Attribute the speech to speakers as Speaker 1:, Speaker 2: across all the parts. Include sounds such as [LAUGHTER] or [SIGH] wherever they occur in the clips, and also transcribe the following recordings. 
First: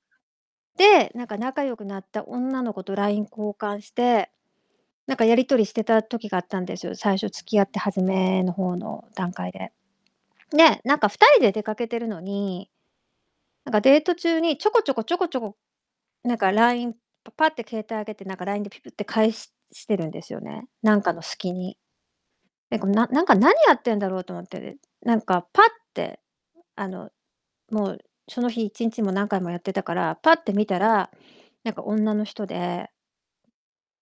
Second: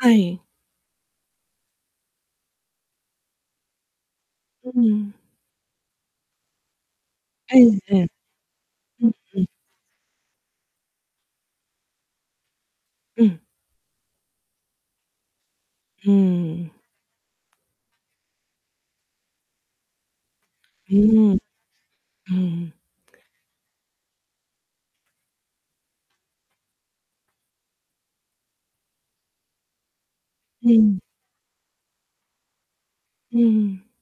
Speaker 1: はい。
Speaker 2: で、なんか仲良くなった女の子と LINE 交換して、
Speaker 1: う
Speaker 2: な
Speaker 1: ん。
Speaker 2: んかやり取りしてた時があったんです、最初付
Speaker 1: う
Speaker 2: き合っ
Speaker 1: ん
Speaker 2: て初
Speaker 1: うん。
Speaker 2: めの方の
Speaker 1: うん
Speaker 2: 段
Speaker 1: うん。
Speaker 2: 階で。ね、なんか2人で出かけてるのに、
Speaker 1: うん。
Speaker 2: なんかデート中に、ちょこちょこちょこちょこ、
Speaker 1: う
Speaker 2: なんか
Speaker 1: ーん。
Speaker 2: LINE パパッて携帯上げて、なんか LINE でピピって返ししてるんですよね、
Speaker 1: う
Speaker 2: なんかの
Speaker 1: ーん。
Speaker 2: 隙に。
Speaker 1: うんうん。
Speaker 2: え、こ、なんなんか、何やってんだろうと思って、え、なんかパッって、あの、もう、その日1日、も、何回もやってたから、パッて見
Speaker 1: う
Speaker 2: た
Speaker 1: ん。
Speaker 2: ら、なんか女の人で
Speaker 1: うんうん。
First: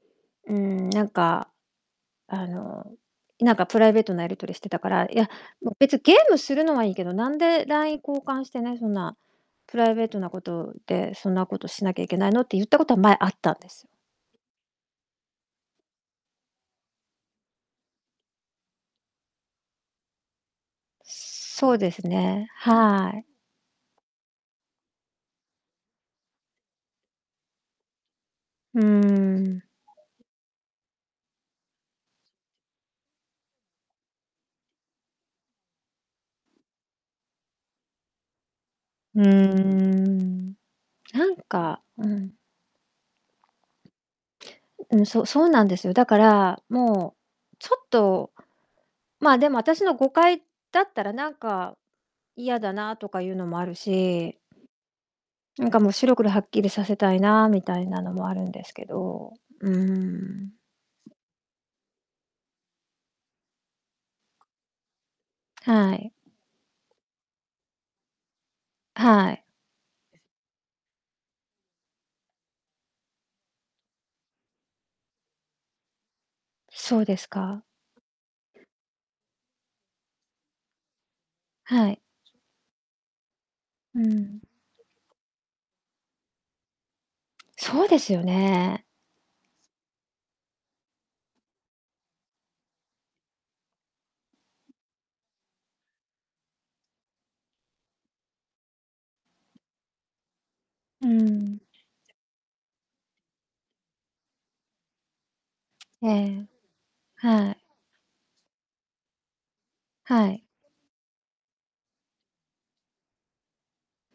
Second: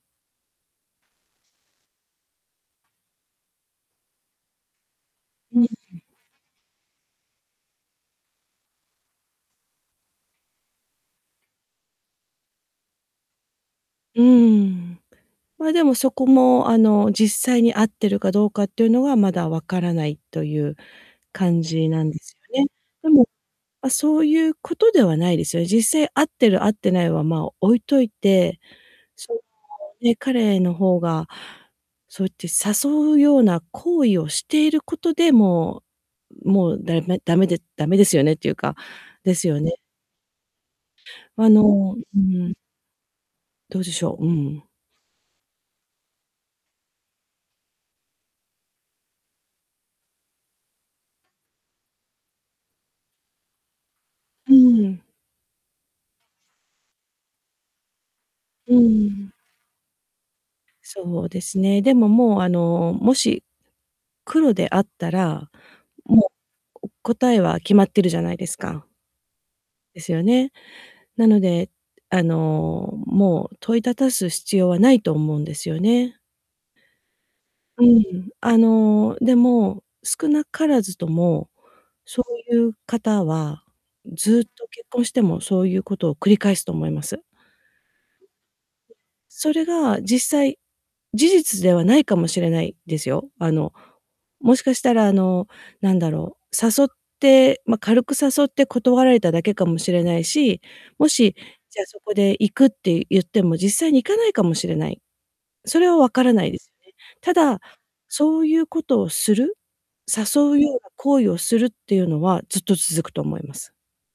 Speaker 2: うん、なんかあの、なんかプライベートなやり取りしてたから、いや、
Speaker 1: うんうん。
Speaker 2: もう、別、ゲームするのはいいけど、なんで LINE 交換してね、そんなプライベートなことで、そんなことしなきゃいけないのって言ったことは、前、あったんですよ。
Speaker 1: うんうーん。ま、でも、そこも、あの、実際に会ってるかどうかっていうのはまだ分からないという感
Speaker 2: そう
Speaker 1: じ
Speaker 2: です
Speaker 1: なんです
Speaker 2: ね、
Speaker 1: よね。で
Speaker 2: はい。
Speaker 1: も、ま、そういう事ではないですよ。実際、会ってる、会ってないは、まあ、置いといて、
Speaker 2: うーん。
Speaker 1: [UNINTELLIGIBLE] ね、彼の方がそうって誘うような行為をしていることで、もうもうだめ、だめで、だめですよねっていうか、
Speaker 2: うー
Speaker 1: ですよね？
Speaker 2: ん。なん
Speaker 1: あ
Speaker 2: か
Speaker 1: の
Speaker 2: う
Speaker 1: うん
Speaker 2: ん。
Speaker 1: うん。どうでしょう？うんうん。
Speaker 2: ううん、そう、そうなんです。だから、もう、ちょっとまあ、でも、あたしの誤解だったらなんか嫌だなとかいうのもあるし
Speaker 1: うんうん。
Speaker 2: なんかもう、白黒はっきりさせたいなみたいなのもあるんです
Speaker 1: うんう
Speaker 2: け
Speaker 1: ん。
Speaker 2: ど、うーん。
Speaker 1: そうですね。でも、もう、あの、もし、黒であったら、
Speaker 2: はい。
Speaker 1: もう、こ答えは決まってるじゃないですか。
Speaker 2: はい。
Speaker 1: です
Speaker 2: [UNINTELLIGIBLE]
Speaker 1: よね、なので、あの、もう問いただす必要はないと思うんですよね。
Speaker 2: そうですか。
Speaker 1: うん、あの、でも少なからずとも、
Speaker 2: はい。
Speaker 1: そういう方は、
Speaker 2: うん。
Speaker 1: ずっと、結婚してもそういうことを繰り返すと思います。
Speaker 2: そうですよね。
Speaker 1: それが、実際、事実ではないかもしれないですよ。あの、もしかしたら、あの、なんだろう、誘って、ま、軽く誘って断られただけかもしれないし、も
Speaker 2: う
Speaker 1: し、
Speaker 2: ん。
Speaker 1: じゃ、そこで行くって言っても、実際に行かないかもしれない。それは
Speaker 2: え
Speaker 1: 分からな
Speaker 2: え。
Speaker 1: いですね。た
Speaker 2: はい。
Speaker 1: だ、そういうことをする、
Speaker 2: はい。
Speaker 1: 誘うような行為をするっていうのはずっと続くと思います。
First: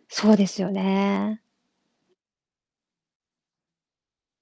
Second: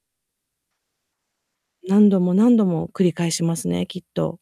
Speaker 2: そうですよね。
Speaker 1: 何度も何度も繰り返しますね、きっと。